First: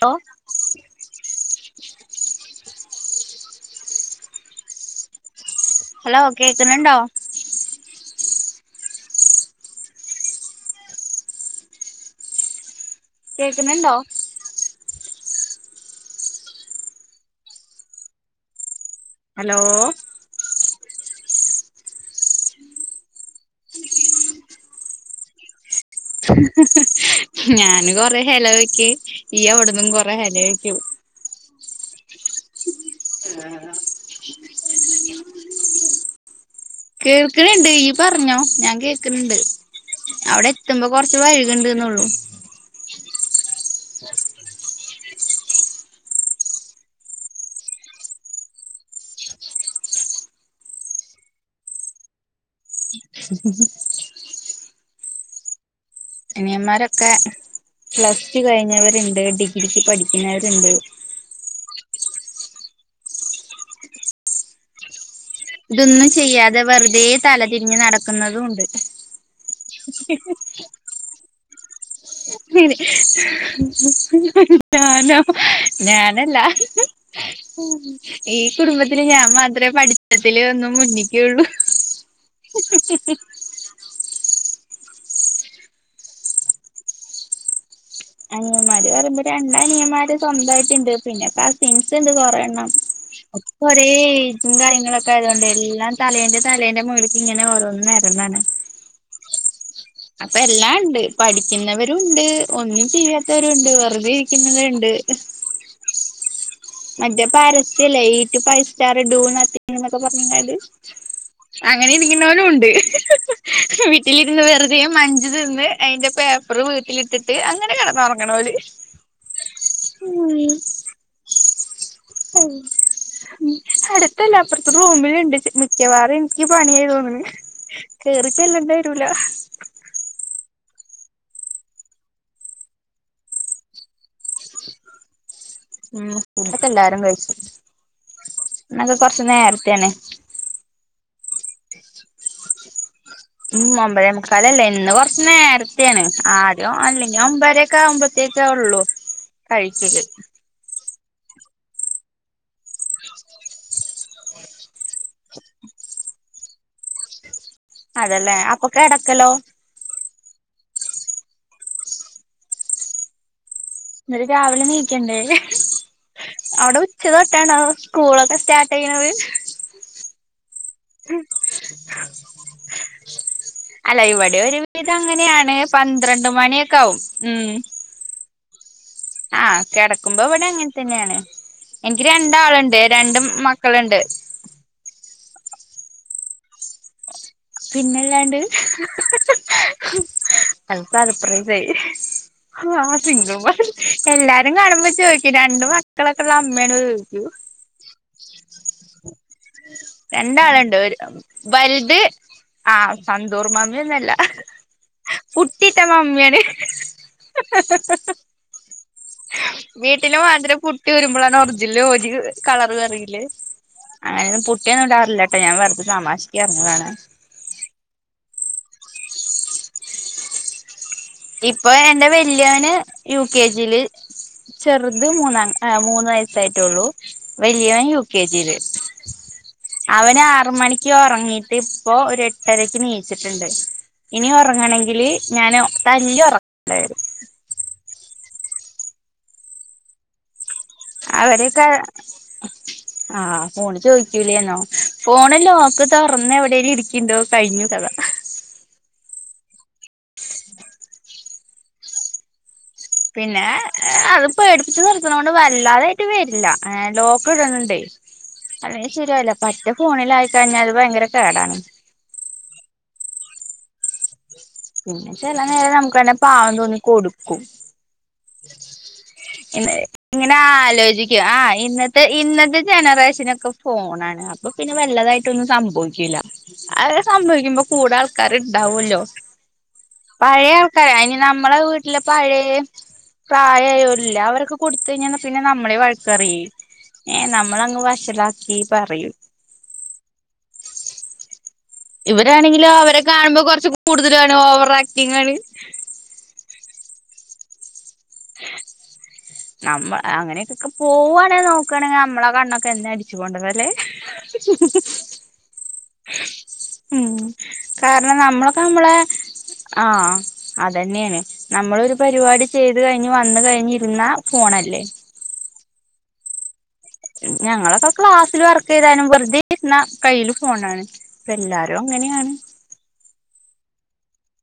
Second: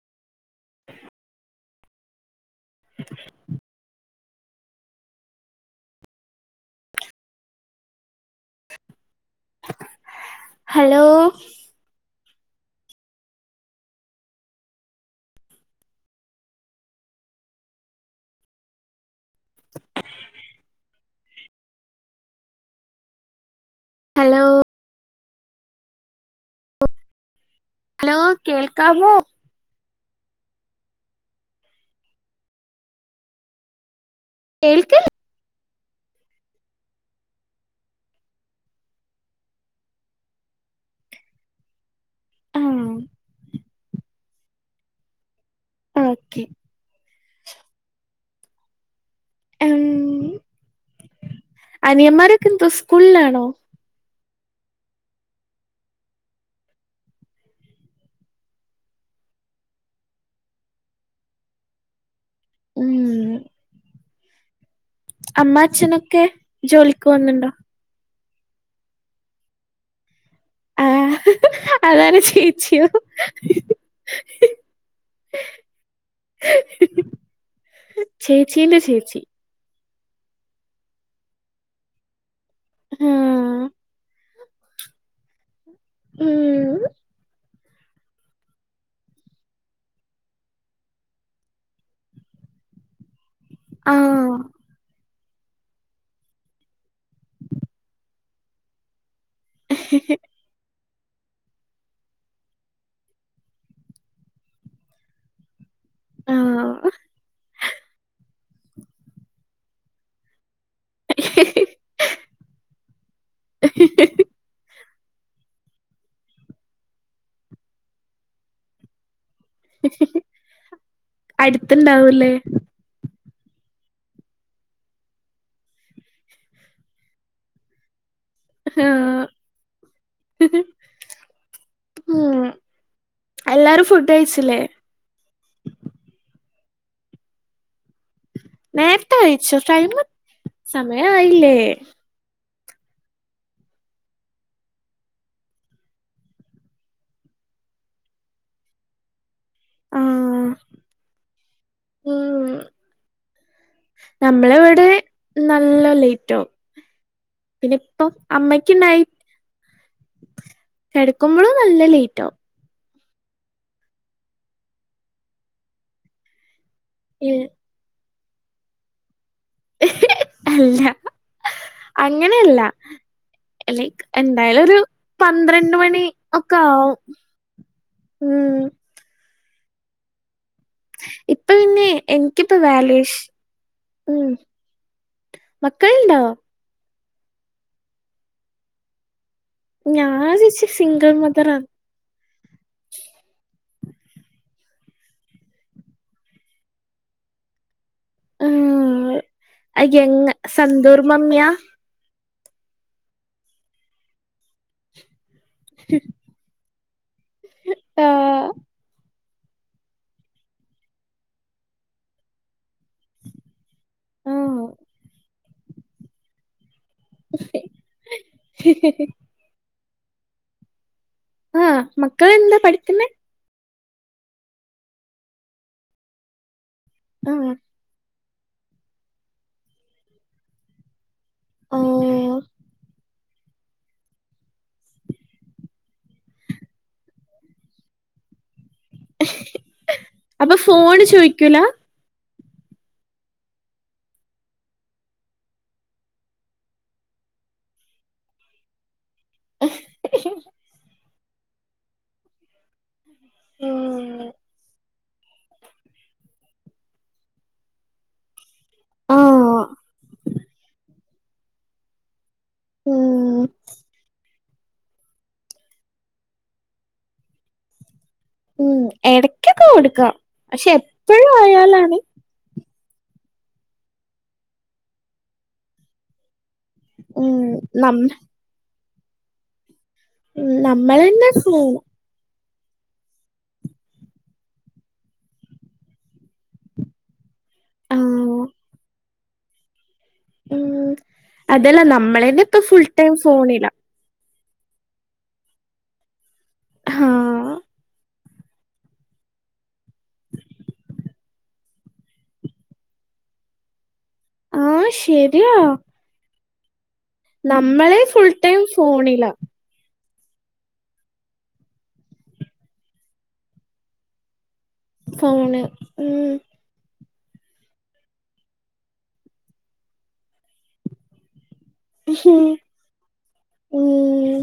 ഹോ മ്മ് ഹ് ഹലോ കേക്കുന്നുണ്ടോ ഹലോ കേക്കുന്നുണ്ടോ ഹലോ ഹലോ ഞാന് ഹലോ കൊറെ ഹലോവക്ക് കേൾക്കാമോ ഈ അവിടന്നും കൊ അല്ലേയ്ക്കും ആഹ കേൾക്ക കേൾക്കണണ്ട് ഈ പറഞ്ഞോ ഞാൻ കേക്കണണ്ട് അവിടെ എത്തുമ്പോ കൊറച്ച് വഴകണ്ടന്നള്ളു ആ ഉ ഓക്കെ അനിയൻമാരോക്കെ എന്തുസ് ഉ അനിയന്മാരൊക്കെ പ്ലസ്ടു കഴിഞ്ഞവരുണ്ട് ഡിഗ്രിക്ക് പഠിക്കുന്നവരുണ്ട് ഉം ഇതൊന്നും അമ്മാച്ചനൊക്കെ ചെയ്യാതെ വെറുതെ ജോലിക്ക് പോകുന്നുണ്ടോ തലതിരിഞ്ഞ് നടക്കുന്നതും ഉണ്ട് ആ അതാണ് ചേച്ചിയോ പിന്നേ ഞാനാ ഞാനല്ല ഹ ഹ ഈ ചേച്ചീന്റെ കുടുംബത്തിന് ചേച്ചി ഞാൻ മാത്രേ പഠി തത്തിലൊന്നും മുന്നിക്കൊള്ളൂ ആ ഉം അനിയന്മാര് പറയുമ്പോ രണ്ട അനിയ്യന്മാര് സ്വന്തയിട്ട്ണ്ട് പിന്നെ കസിൻസ് ണ്ട് കൊറെ ണ്ണം ഓ ക്കൊരോ ആ എയ്ജും കാര്യങ്ങ അപ്പ അതുകൊണ്ട് എല്ലാം തലേൻ്റെ തലേൻ്റെ മോളിക്ക്ങ്ങനെ ഓരോന്നും നേരന്നാണ് അപ്പ എല്ലാണ്ട് പഠിക്കുന്നവരുണ്ട് ഒന്നും ചെയ്യാത്തവരുണ്ട് വെറുതെ ഇരിക്കുന്നവര്ണ്ട് ആ മറ്റേ പാരസ്യല്ലേ ഈറ്റു ഫൈവ് സ്റ്റാർ ഡൂന്നൊക്കെങ്ങനെ പർഞ്ഞിങ്ങാണ്ട് അങ്ങനെ ഇരിക്കുന്നവനൂണ്ട് വീട്ടിലിരുന്ന് വേർ തെ മഞ്ജ് തിന്ന് അയ്ന്റെ പേപ്പറ് വീട്ടിലിട്ടിട്ട് അങ്ങനെ കേട്ന്നൊറ്ങ്ണോല് ഉം ത് ണ്ടാവുലെ അട്ത്തല്ല അപ്പറ്ത്തെ റൂമില്ണ്ട് മിക്കവാറും ഇൻക്ക് പണിയായി തോന്ന്ണ് കേറി ചെല്ലണ്ട്യെ രൂല ആം എല്ലാരും ഫുഡ് കഴിച്ചില്ലേ ഉം ഫുഡൊക്കെല്ലാരും കഴിച്ചു ഇന്നൊക്കെ നേരത്തെ കൊറച്ച് കയ്ച്ചു നേരത്തെയാണ് ടൈമ് സമയായില്ലേ ഉം ഒമ്പതെ മുക്കാലല്ലേ ഇന്ന് കൊറ്ച് നേരത്തെണ് ആദ്യം അല്ലെങ്കി ഒമ്പരൊക്കെ ആവുമ്പത്തേ ത്തെള്ളൂ കഴിക്കല് ആഹ് ഉം നമ്മള വടെ നല്ല ലൈറ്റവും പിന്നെ ഇപ്പം അതല്ലേ അപ്പൊ അമ്മക്യണ്ടായി കിടക്കലോ കെടക്കുമ്പളും നല്ല ലേറ്റാവും ന്നട്ട് രാവിലെ നീക്കണ്ടേ അവിടെ ഉച്ച തൊട്ടാണോ സ്കൂളൊക്കെ സ്റ്റാർട്ടേയ്യ്ണത് അല്ല അങ്ങനെയല്ല അല്ല ലൈക്ക് ഇവിടെ ഒരു എന്തായാലും വിധം അങ്ങനെയാണ് പന്ത്രണ്ട് മണി പന്ത്രണ്ട് ഒക്കെ ആവും മണിയൊക്കെയാവും ഉം ഉം ആ കെടക്കുമ്പോ ഇവടെങ്ങ ൻതന്നെണ് ഇപ്പൊ പിന്നെ എനിക്ക് എനിക്കിപ്പ രണ്ടാള്ണ്ട് രണ്ട് വാല്യുവേഷൻ മക്കള്ണ്ട് മക്കള്ണ്ടോ പിന്നെല്ലാണ്ട് ഞാൻ ചേച്ചി അത് സിംഗിൾ മദറാണ് സർപ്രൈസായി ആ സിങ്ക്ൾ [unintelligible] എല്ലാരും കാണുമ്പോ ചോയ്ക്കും രണ്ട് മക്കളൊക്കെ ള്ള അമ്മയാണോ ചോയ്ക്കും ആഹ് യങ് രണ്ടാള്ണ്ട് സന്തൂർ മമ്മിയാ വൽത് ആ സന്തൂർമമ്മ്യൊന്നല്ല പുട്ടിട്ടമമ്മ്യാണ് ആഹ് വീട്ടില് മാതിരി പുട്ട്യൂരുമ്പളാണ് ഒർജിനല് [unintelligible] കളർ വര് റീല് അങ്ങനെ പുട്ട്യോന്നിടാറില്ലട്ടോ ഞാൻ വെറ്തെ തമാശക്ക് പർഞ്ഞതാണ് ഇപ്പൊ ആഹ് എന്റെ മക്കളെന്താ വെല്യോന് പഠിക്കുന്നെ യു കെ ജിയില് ചെറ്ത് മൂന്നാം അ മൂന്ന് വയസ്സായിട്ടൊള്ളൂ ആഹ് വല്ല്യോൻ യു കെ ജിയില് അവന് ആറ് മണിക്ക് ഒറങ്ങീട്ട് ഇപ്പോ ഒരു ഓഹ് എട്ടരക്ക് നീ ച്ച്ട്ട്ണ്ട് ഇനി ഒറങ്ങണങ്കില് ഞാന് തല്ലി ഒറക്കണ്ട്യേരും അപ്പൊ ഫ് അവരെക്കെ ആ ഫോണ് ചോയ്ക്കൂലെന്നോ ഫോണ് ലോക്ക് തോറ്ന്ന് എവിടെലും ഇരിക്ക്ണ്ടോ കഴിഞ്ഞു കത പിന്നെ അത് പേടിച്ച് നിർ ന്നുകൊണ്ട് വല്ലാതായിട്ട് വെരില്ല ഏ ലോക്ക് ഇട്ന്ണ്ടെ അല്ലെങ്കി ശരിയാവില്ല ആഹ് പറ്റേ ഫോണിലായിക്കഴിഞ്ഞാൽ ഭയങ്കര കേടാണ് ഉം പിന്നെ ചെല നേരം നമുക്കന്നെ പാവം തോന്നി കൊടുക്കും ഉം എട ഇങ്ങനെ ആലോചിക്കും ആഹ് ആയാലാണ് ഇന്നത്തെ ഇന്നത്തെ ജനറേഷനൊക്കെ ഫോണാണ് അപ്പൊ പിന്നെ വല്ലതായിട്ടൊന്നും സംഭവിക്കുല്ല അത് ഉം സംഭവിക്കുമ്പോ കൂടെ നമ്മ ആൾക്കാര് ഇണ്ടാവുവല്ലോ പഴയ ആൾക്കാര് അതിനി നമ്മളന്നെ നമ്മളെ ഫോൺ വീട്ടില് പഴയ പ്രായയൊര് ഇല്ല അവരൊക്കെ കൊടുത്ത് കഴിഞ്ഞ പിന്നെ നമ്മളെ വഴക്ക് പറയി ഏഹ് നമ്മളങ്ങ് ആഹ് വഷളാക്കി പറയും ഉം അതല്ല ഇവര് നമ്മളന്നെ ഇപ്പൊ ആണെങ്കിലും ഫുൾ അവരെ ടൈം കാണുമ്പോൾ ഫോണിലാ കുറച്ച് കൂടുതലാണ് ഓവർ ആക്ടിംഗ് ആണ് ആഹ് നമ്മൾ അങ്ങനെയൊക്കൊക്കെ പോവാൻ നോക്കുകയാണെങ്കിൽ നമ്മളെ കണ്ണൊക്കെ എന്നെ അടിച്ചു പോകേണ്ടത ല്ലേ ആഹ് ശരിയാ ഉം നമ്മളെ കാരണം ഫുൾ നമ്മളൊക്കെ ടൈം നമ്മളെ ഫോണിലാ ആഹ് അതന്നെയാണ് നമ്മളൊരു പരിപാടി ചെയ് ത് കഴിഞ്ഞ് വന്ന് കഴിഞ്ഞിരുന്ന ഫോണല്ലേ ആണ് ഉം ഞങ്ങളൊക്കെ ക്ലാസ്സിൽ വർക്ക് ചെയ്താനും വെറുതെ ഇരുന്ന കൈയ്യില് ഫോണാണ് എല്ലാ രും അങ്ങനെയാണ് ഉം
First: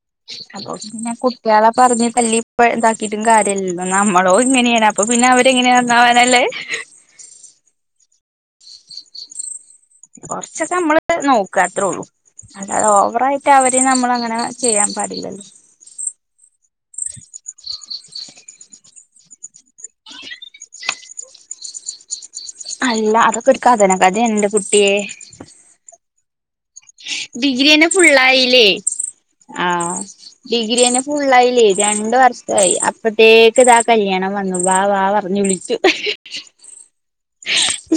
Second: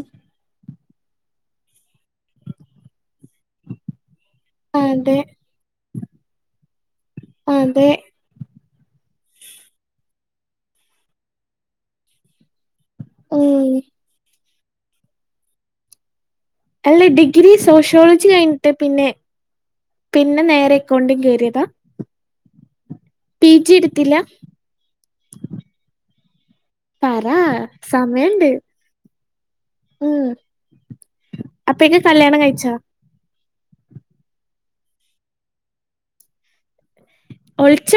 അതുകൊണ്ട്ന്നെ കുട്ടികളെ പറഞ്ഞ് തല്ലിപ്പോ ഇത ക്കിട്ടും കാര്യവില്ലല്ലോ നമ്മളോ ഇങ്ങനെയാണ് അപ്പൊ അതെ പിന്നെ അവരെങ്ങനെ നന്നാവാനല്ലേ അതെ കൊറച്ചൊക്കെ നമ്മള് നോക്കു അത്രേ ഉള്ളൂ അല്ലാതെ ഓവറായിട്ട് ഉം അവരേം നമ്മൾ അങ്ങനെ ചെയ്യാൻ പാടില്ലല്ലോ അല്ലെ ഡിഗ്രി സോഷ്യോളജി കഴിഞ്ഞിട്ട് പിന്നെ പിന്നെ നേരെ അക്കൗണ്ടിങ് കേയറിയതാ അല്ല അതൊക്കെ ഒരു കഥന കഥയാണ് ന്റെ കുട്ടിയെ പറ ഡിഗ്രിയന്നെ സമയണ്ട് ഫുള്ളായില്ലേ ആഹ് ഉം ഡിഗ്രി തന്നെ ഫുള്ളായില്ലേ അപ്പഴേക്ക് രണ്ട് കല്യാണം കഴിച്ചോ വർഷയി അപ്പത്തേ ക്ക് ദാ കല്യാണം വന്നു വാ വാ പറഞ്ഞ് വിളിച്ചു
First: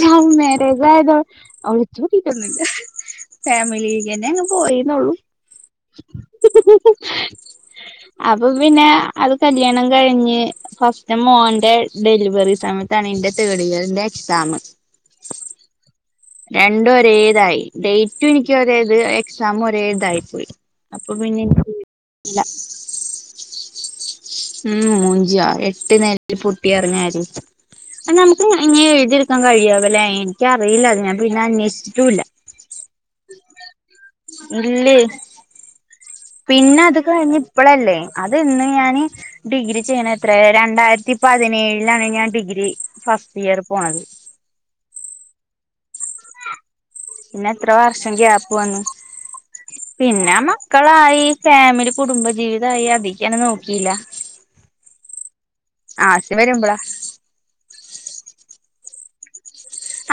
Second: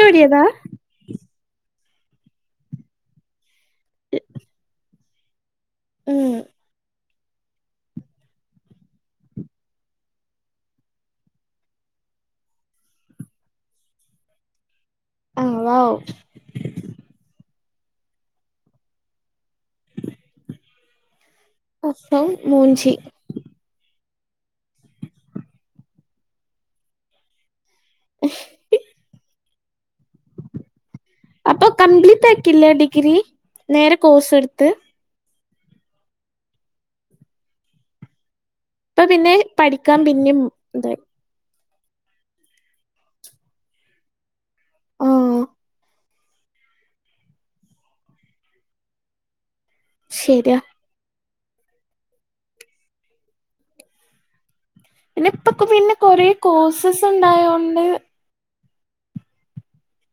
ലൗ മാരേജയതോ ഒളിച്ചോടിട്ടൊന്നുല്ല ഫാമിലിന്നെ അങ്ങ് പോയെന്നുള്ളു ഉം അപ്പൊ പിന്നെ അത് കല്യാണം കഴിഞ്ഞ് ഫസ്റ്റ് മോന്റെ ഡെലിവറി സമയ ത്താണിന്റെ തേടിയറിന്റെ എക്സാം ആഹ് വൗ ഡൈറ്റു എനിക്ക് ഒരേ ഇത് എക്സാം ഒരേ ഇതായിപ്പോയി അപ്പൊ പിന്നെ എനിക്ക് അപ്പം ഇല്ല മൂഞ്ചി ഉം മൂഞ്ചിയ എട്ട് നെലേല് പൊട്ടി പറഞ്ഞാല് അ നമുക്ക് ഇങ്ങനെ എഴുതിയെടുക്കാൻ കഴിയാവൊല്ലെ എനിക്കറി അപ്പൊ കംപ്ലീറ്റ് ആക്കില്ല ഡിഗ്രി നേരെ കൊ ഇല്ല പിന്നെ അത് കഴിഞ്ഞ് ഇപ്പഴല്ലേ അ ആത് ഇന്ന് ഞാന് ഇപ്പൊ പിന്നെ ഡിഗ്രി പഠിക്കാൻ ചെയ്യണ പിന്നിം എത്രയാ ഇതായി രണ്ടായിരത്തി പതിനേഴി ലാണ് ഞാൻ ഡിഗ്രി ഫസ്റ്റ് ഇയർ പോണത്. ആ പിന്നെ എത്ര വർഷം ഗ്യാപ് വന്നു പിന്നെ ശരിയാ മക്കളായി. ഫാമിലി കുടുംബ ജീവിതായി അതീക്കങ്ങനെ നോക്കിയില്ല. പിന്നെ ഇപ്പൊ പിന്നെ കൊറെ ആവശ്യം വരുമ്പളാ കോഴ്സസ് ഉണ്ടായോണ്ട്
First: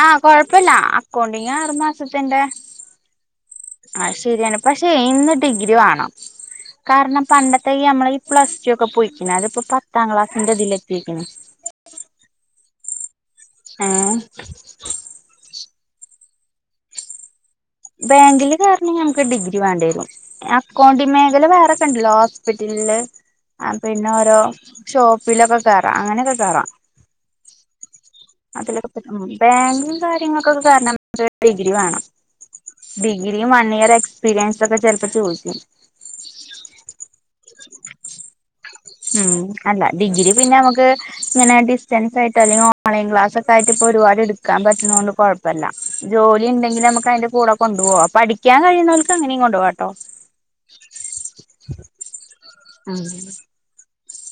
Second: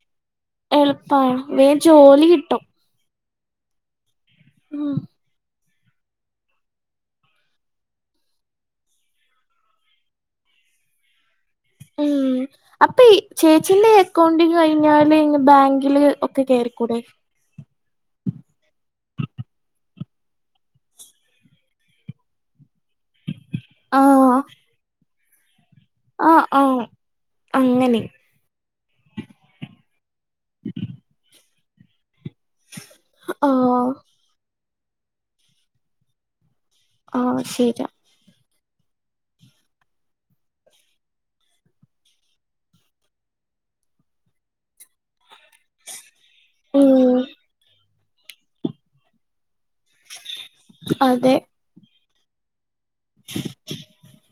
ആഹ് കൊഴപ്പില്ല എളുപ്പാണ് അക്കൗണ്ടിങ് ആറു വേം ജോലി മാസത്തിന്റെ കിട്ടും ആ ശരിയാണ് പക്ഷേ ഉം ഇന്ന് ഡിഗ്രി വേണം. കാരണം പണ്ടത്തെ ഈ നമ്മളെ ഈ പ്ലസ് ടു ഒക്കെ പോയിക്കണ് അതിപ്പോ പത്താം ക്ലാസ്സിന്റെ ഇതില് എത്തിരിക്കുന്നു. ഉം അപ്പോ ഈ ചേച്ചിന്റെ ഏഹ് അക്കൗണ്ട് കഴിഞ്ഞാല് ബാ ങ്കില് ഒക്കെ കേറിക്കൂടെ? ബാങ്കില് കേറണെങ്കി നമുക്ക് ഡിഗ്രി വേണ്ടി വരും അക്കൗണ്ട് മേഖല വേറെക്കെ ഇണ്ടല്ലോ ഹോസ്പിറ്റല ലില് പിന്നെ ആഹ് ഓരോ ഷോപ്പിലൊക്കെ കേറാ അങ്ങനെയൊക്കെ ആഹ് കേറാ. ആഹ് അങ്ങനെ അതിലൊക്കെ പ ബാങ്കും കാര്യങ്ങളൊക്കൊക്കെ കേറണേ ഡിഗ്രി വേണം. ഡിഗ്രിയും വൺ ആഹ് ഇയർ എക്സ്പീരിയൻസും ഒക്കെ ചെലപ്പോ ചോദിക്കും. ആഹ് ശരിയാ. ഉം അല്ല ഡിഗ്രി പിന്നെ നമുക്ക് ഇങ്ങനെ ഡിസ്റ്റൻസ് ആയിട്ട് അല്ലെങ്കിൽ ഓൺലൈൻ ക്ലാസ് ഒക്കെ ആയിട്ട് ഒരുപാട് എടുക്കാൻ പറ്റണോണ്ട് കുഴപ്പ പ്പല്ല ജോലി ഉണ്ടെങ്കിൽ നമുക്ക് ഉം അതിന്റെ കൂടെ കൊണ്ടു പോവാ പഠിക്കാൻ കഴിയുന്നോർക്ക് അവർക്ക് അങ്ങനെയും കൊണ്ട് പോകാട്ടാ. ട്ടോ. അതെ ഉം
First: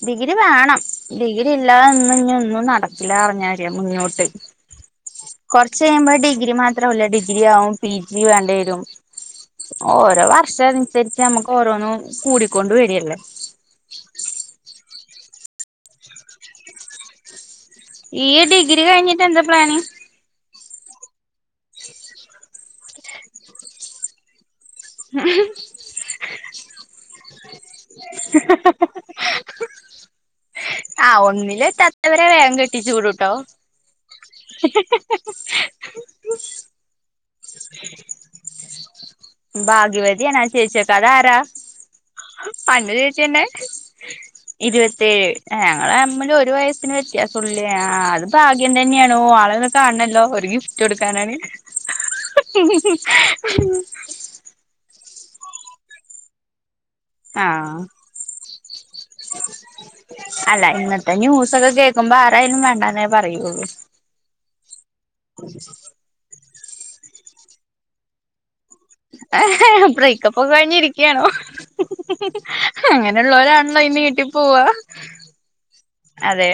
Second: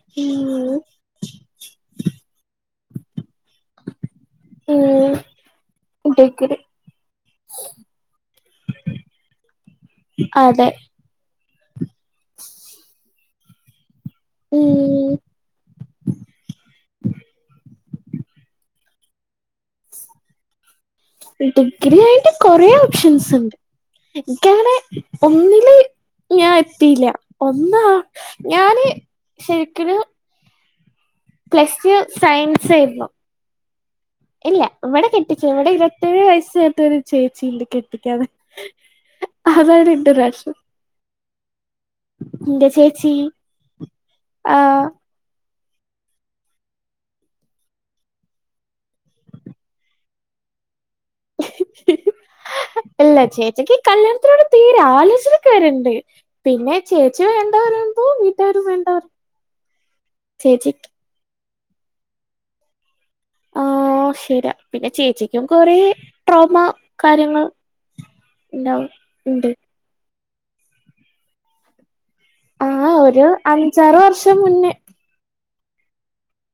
ഡിഗ്രി ഉം വേണം ഡിഗ്രി ഇല്ലാതൊന്നും ഇനി ഒന്നും നടക്കില്ല പറഞ്ഞാരിയ മുന്നോട്ട്. ഉം കൊറച്ച് കഴിയുമ്പോ ഡിഗ്രി മാത്രവല്ല ഡിഗ്രി ആവും പിജി വേണ്ടി വരും. ഓരോ വർഷം അതെ അനുസരിച്ച് നമ്മുക്ക് ഓരോന്നും കൂടിക്കൊണ്ട് വെരല്ലേ? ഉം ഈ ഡിഗ്രി കഴിഞ്ഞിട്ട് എന്താ പ്ലാന്? ഡിഗ്രി കയിഞ്ഞിട്ട് കൊറേ ഓപ്ഷൻസ് ഉണ്ട്. എനിക്കങ്ങനെ ഒന്നില് ഞാ എത്തിയില്ല ഒന്നാ ഞാന് ശരിക്കലും ആ പ്ലസ് ടു ഒന്നിലെത്താത്തവരെ വേഗം സയൻസ് കെട്ടിച്ചു ആയിരുന്നു. വിടുട്ടോ ഇല്ല ഇവിടെ കെട്ടിച്ചു ഇവിടെ ഇരുപത്തേഴ് വയസ്സ് തൊട്ടൊരു ചേച്ചിണ്ട് കെട്ടിക്കാതെ. അതാണ് എന്റെ ഭാഗ്യവതിയണാ പ്രശ്നം ചേച്ചി ട്ടൊ അതാരാ? എന്റെ ചേച്ചി തന്നെ ആഹ് ഇരുപതേഴ് ഞങ്ങള് തമ്മില് ഒരു വയസിന് വെത്യാസം ഒള്ളു അത് ഭാഗ്യം തന്നെയാണ് ഓ ആളോന്ന് കാണണല്ലോന്ന് ഒരു ഗി ഫ്റ്റ് കൊടുക്കാനാണ്. ഇല്ല ചേച്ചിക്ക് കല്യാണത്തിനോട് തീരെ [unintelligible] പിന്നെ ചേച്ചി വേണ്ടാ ആഹ് പറയുമ്പോ വീട്ടാരും വേണ്ടാന്ന് പറയും ചേച്ചിക്ക് ഇതൊക്കെ കേക്കുമ്പോ ആരായാലും വേണ്ടാന്നേ ആ പറയുള്ളൂ ശരിയാ പിന്നെ ചേച്ചിക്കും കൊറെ ട്രോമ കാര്യങ്ങൾ ഉണ്ടാവും ഉണ്ട് ബ്രേക്കപ്പൊക്കെ കഴിഞ്ഞിരിക്കയാണോ? ആ ഒരു അങ്ങനെയുള്ളവരാണല്ലോ ഈ അഞ്ചാറ് നീട്ടി വർഷം പോവാ. മുന്നേ അതെ.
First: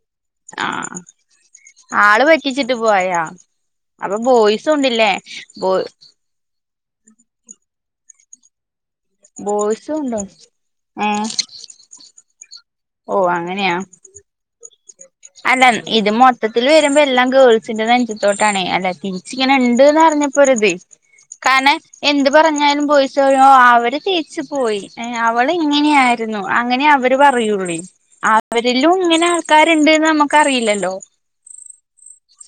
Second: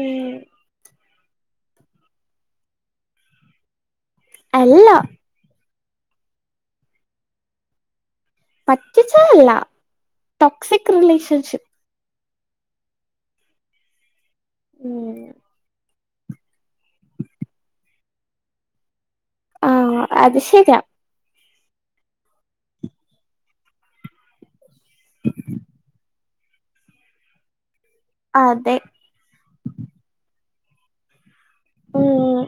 ഉം ആഹ് ആള് പറ്റിച്ചിട്ട് പോയാ? അപ്പൊ അല്ല ബോയ്സുണ്ടില്ലേ? പറ്റിച്ചതല്ല ബോയ്സും ഉണ്ടോ ടോക്സിക് ഏഹ് റിലേഷൻഷിപ്പ്. ഓ അങ്ങനെയാ? ഉം അല്ല ഇത് മൊത്തത്തിൽ വരുമ്പോ എല്ലാം ഗേൾസിന്റെ നെഞ്ചത്തോട്ടണേ അല്ല ച്ച് ആ ഉണ്ട്ന്ന് അറിഞ്ഞപ്പോ അത് ഒരിത്. ശരിയാ കാരണം എന്ത് പറഞ്ഞാലും [unintelligible] അവര് തിരിച്ച പോയി അവള് ഇങ്ങനെയായി രുന്നു അങ്ങനെ അവര് പറയുള്ളേ അതെ അവരിലും ഇങ്ങനെ ആൾക്കാ ര് നമുക്കറിയില്ലല്ലോ. ഉം.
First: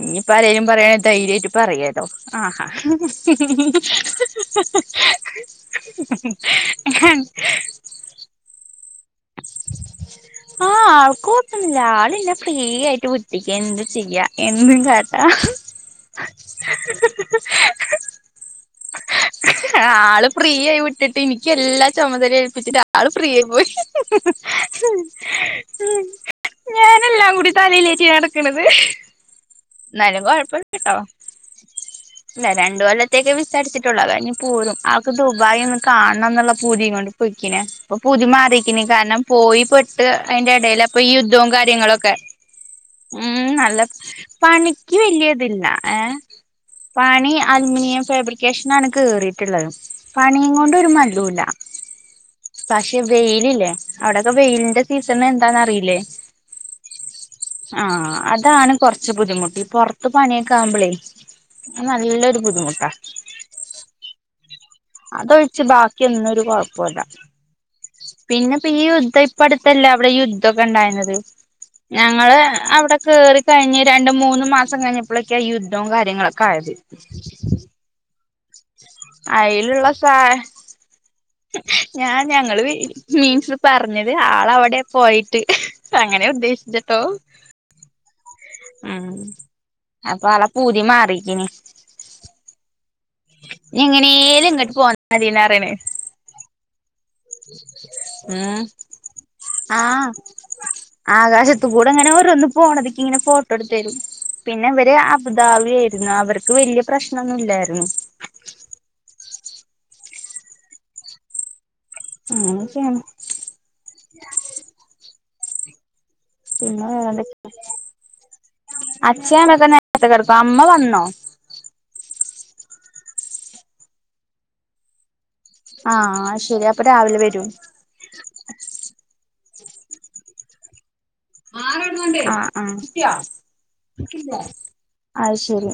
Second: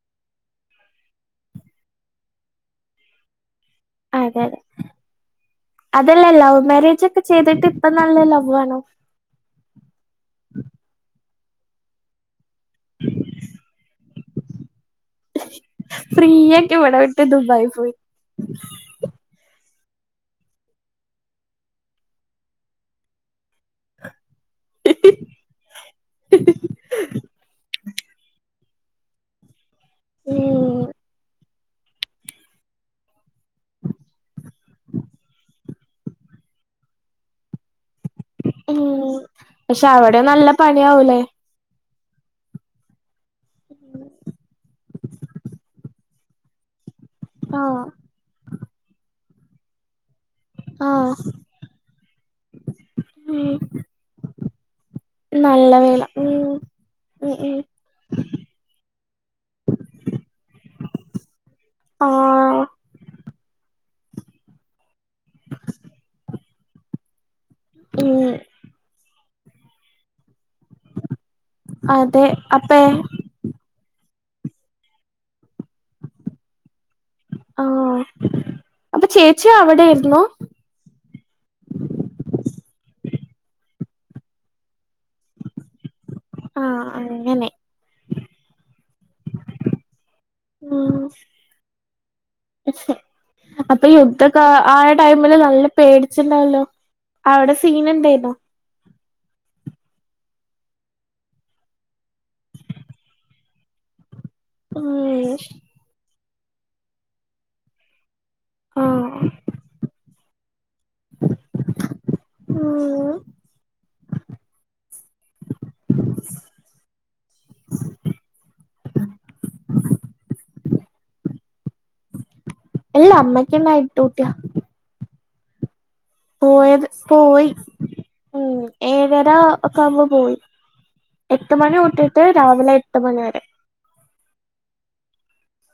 ഇനിയിപ്പം ആരേലും പറയണേ ധൈര്യമായിട്ട് പറയല്ലോ ആഹാ. അതെ അതെ [unintelligible] അതല്ലേ ലവ് മാരേജ് ഒക്കെ ചെയ്തിട്ട് ഇപ്പം നല്ല ലവ് ആണോ. ആഹ് ആൾക്കും കുഴപ്പന്നും ഇല്ല ആളിന്നെ ഫ്രീയായിട്ട് വിട്ടിക്ക്യാ എന്തും ചെയ്യ്യാ എന്തും കാട്ടാം. ഫ്രീയാക്കി ഇവിടെ വിട്ട് ദുബായി പോയി. [inaudible] ആള് ഫ്രീ ആയി വിട്ടിട്ട് എനിക്ക് എല്ലാ ചുമതലേ ഏൽപ്പിച്ചിട്ട് ആള് ഫ്രീ ആയി പോയി. ഞാനെല്ലാം കൂടി തലയിലേറ്റി നടക്കണത്. ന്നാലും കുഴപ്പല്ല ഉം കേട്ടോ. ഇല്ല രണ്ടു കൊല്ലത്തേക്ക് വിസ അടിച്ചിട്ടുള്ളൂ അതു കഴിഞ്ഞ് പോരും ആക്ക് ദുബായി ഒന്ന് കാണണം എന്നുള്ള പൂതിയും കൊണ്ട് പോ യിക്കണ് ഇപ്പോ ഭൂതി മ റിക്കാണ് ഉം ഇനി കാരണം പോയി പക്ഷെ പെട്ട് അവിടെ നല്ല അതിന്റെ ഇടയിൽ അപ്പൊ ഈ പണിയാവൂലേ യുദ്ധവും കാര്യങ്ങളൊ ക്കെ ഉം നല്ല പണിക്ക് വലിയതില്ല ഏഹ്. പണി ആഹ് അലൂമിനിയം ഫാബ്രിക്കേഷനാണ് കേറിയിട്ടുള്ളത്. പണിയ് കൊണ്ട് ഒരു ആഹ് മല്ലൂല്ല പക്ഷെ ഉം വെയിലല്ലേ അവിടെക്കെ വെയിലിന്റെ കിട്ടുന്നെ എന്താ നല്ല അറീലെ വെയില ഉം ഉം ഉം ആ അതാണ്. കുറച്ച് ബുദ്ധിമുട്ട് പുറത്ത് പണിയൊക്കെ ആകുമ്പോളേ നല്ലൊരു ആഹ് ബുദ്ധിമുട്ടാ. അതൊഴിച്ച് ബാക്കിയ ഒന്നും ഒരു കൊഴപ്പില്ലാ. ഉം പിന്നെ ഇപ്പ ഈ യുദ്ധ ഇപ്പ അടുത്തല്ലേ അവിടെ യുദ്ധ ക്കെ ഉണ്ടയത് അതെ ഞങ്ങള് അപ്പേ അവിടെ കേറി കഴിഞ്ഞ് ര രണ്ട് മൂന്ന് മാസം കഴിഞ്ഞപ്പോഴൊക്കെയാ ഈ യുദ്ധവും കാര്യങ്ങളൊക്കെ ആയത്. ആഹ് അപ്പൊ ചേച്ചി അയിലുള്ള സാ അവിടെയായിരുന്നു ഞാൻ ഞങ്ങള് വീ. മീൻസ് പറഞ്ഞത് ആളവിടെ പോയിട്ട് അങ്ങനെ ആഹ് ഉദ്ദേശിച്ട്ടോ. അങ്ങനെ ഉം അപ്പൊ ആളെ പൂതി ഉം മാറിക്കിന്. ഇനി അപ്പൊ യുദ്ധക്കെ എങ്ങനേലും ഇങ്ങട്ട് ആ പോന്നാ ടൈമില് മതീന്നാ നല്ല പറയണേ പേടിച്ചിണ്ടാവല്ലോ? അവിടെ സീൻ ഉണ്ടായിരുന്നോ? ഉം ആഹ് ആകാശത്ത്കൂടെ അങ്ങനെ ഓരോന്ന് പോണത് ഇക്ക് ഇങ്ങനെ ഫോട്ടോ എടുത്ത് തരും. പിന്നെ അവര് ഉം അബുദാവി ആയിരുന്നു അവർക്ക് വല്യ പ്രശ്നൊന്നും ഇല്ലായിരുന്നു. ആഹ്. ഉ [inaudible] അതൊക്കെയാണ്. ണോ. ഇല്ല അമ്മയ്ക്ക് നൈറ്റ് ഡൂട്ടിയാ. ആഹ് ശരി അപ്പൊ പോയത് രാവിലെ പോയി വരും ഉം ഏഴരാ ഒക്കവുമ്പോ പോയി. എട്ട് മണി തൊട്ടിട്ട് ആ ആഹ്. രാവിലെ എട്ട് മണി വരെ അയ് ശരി.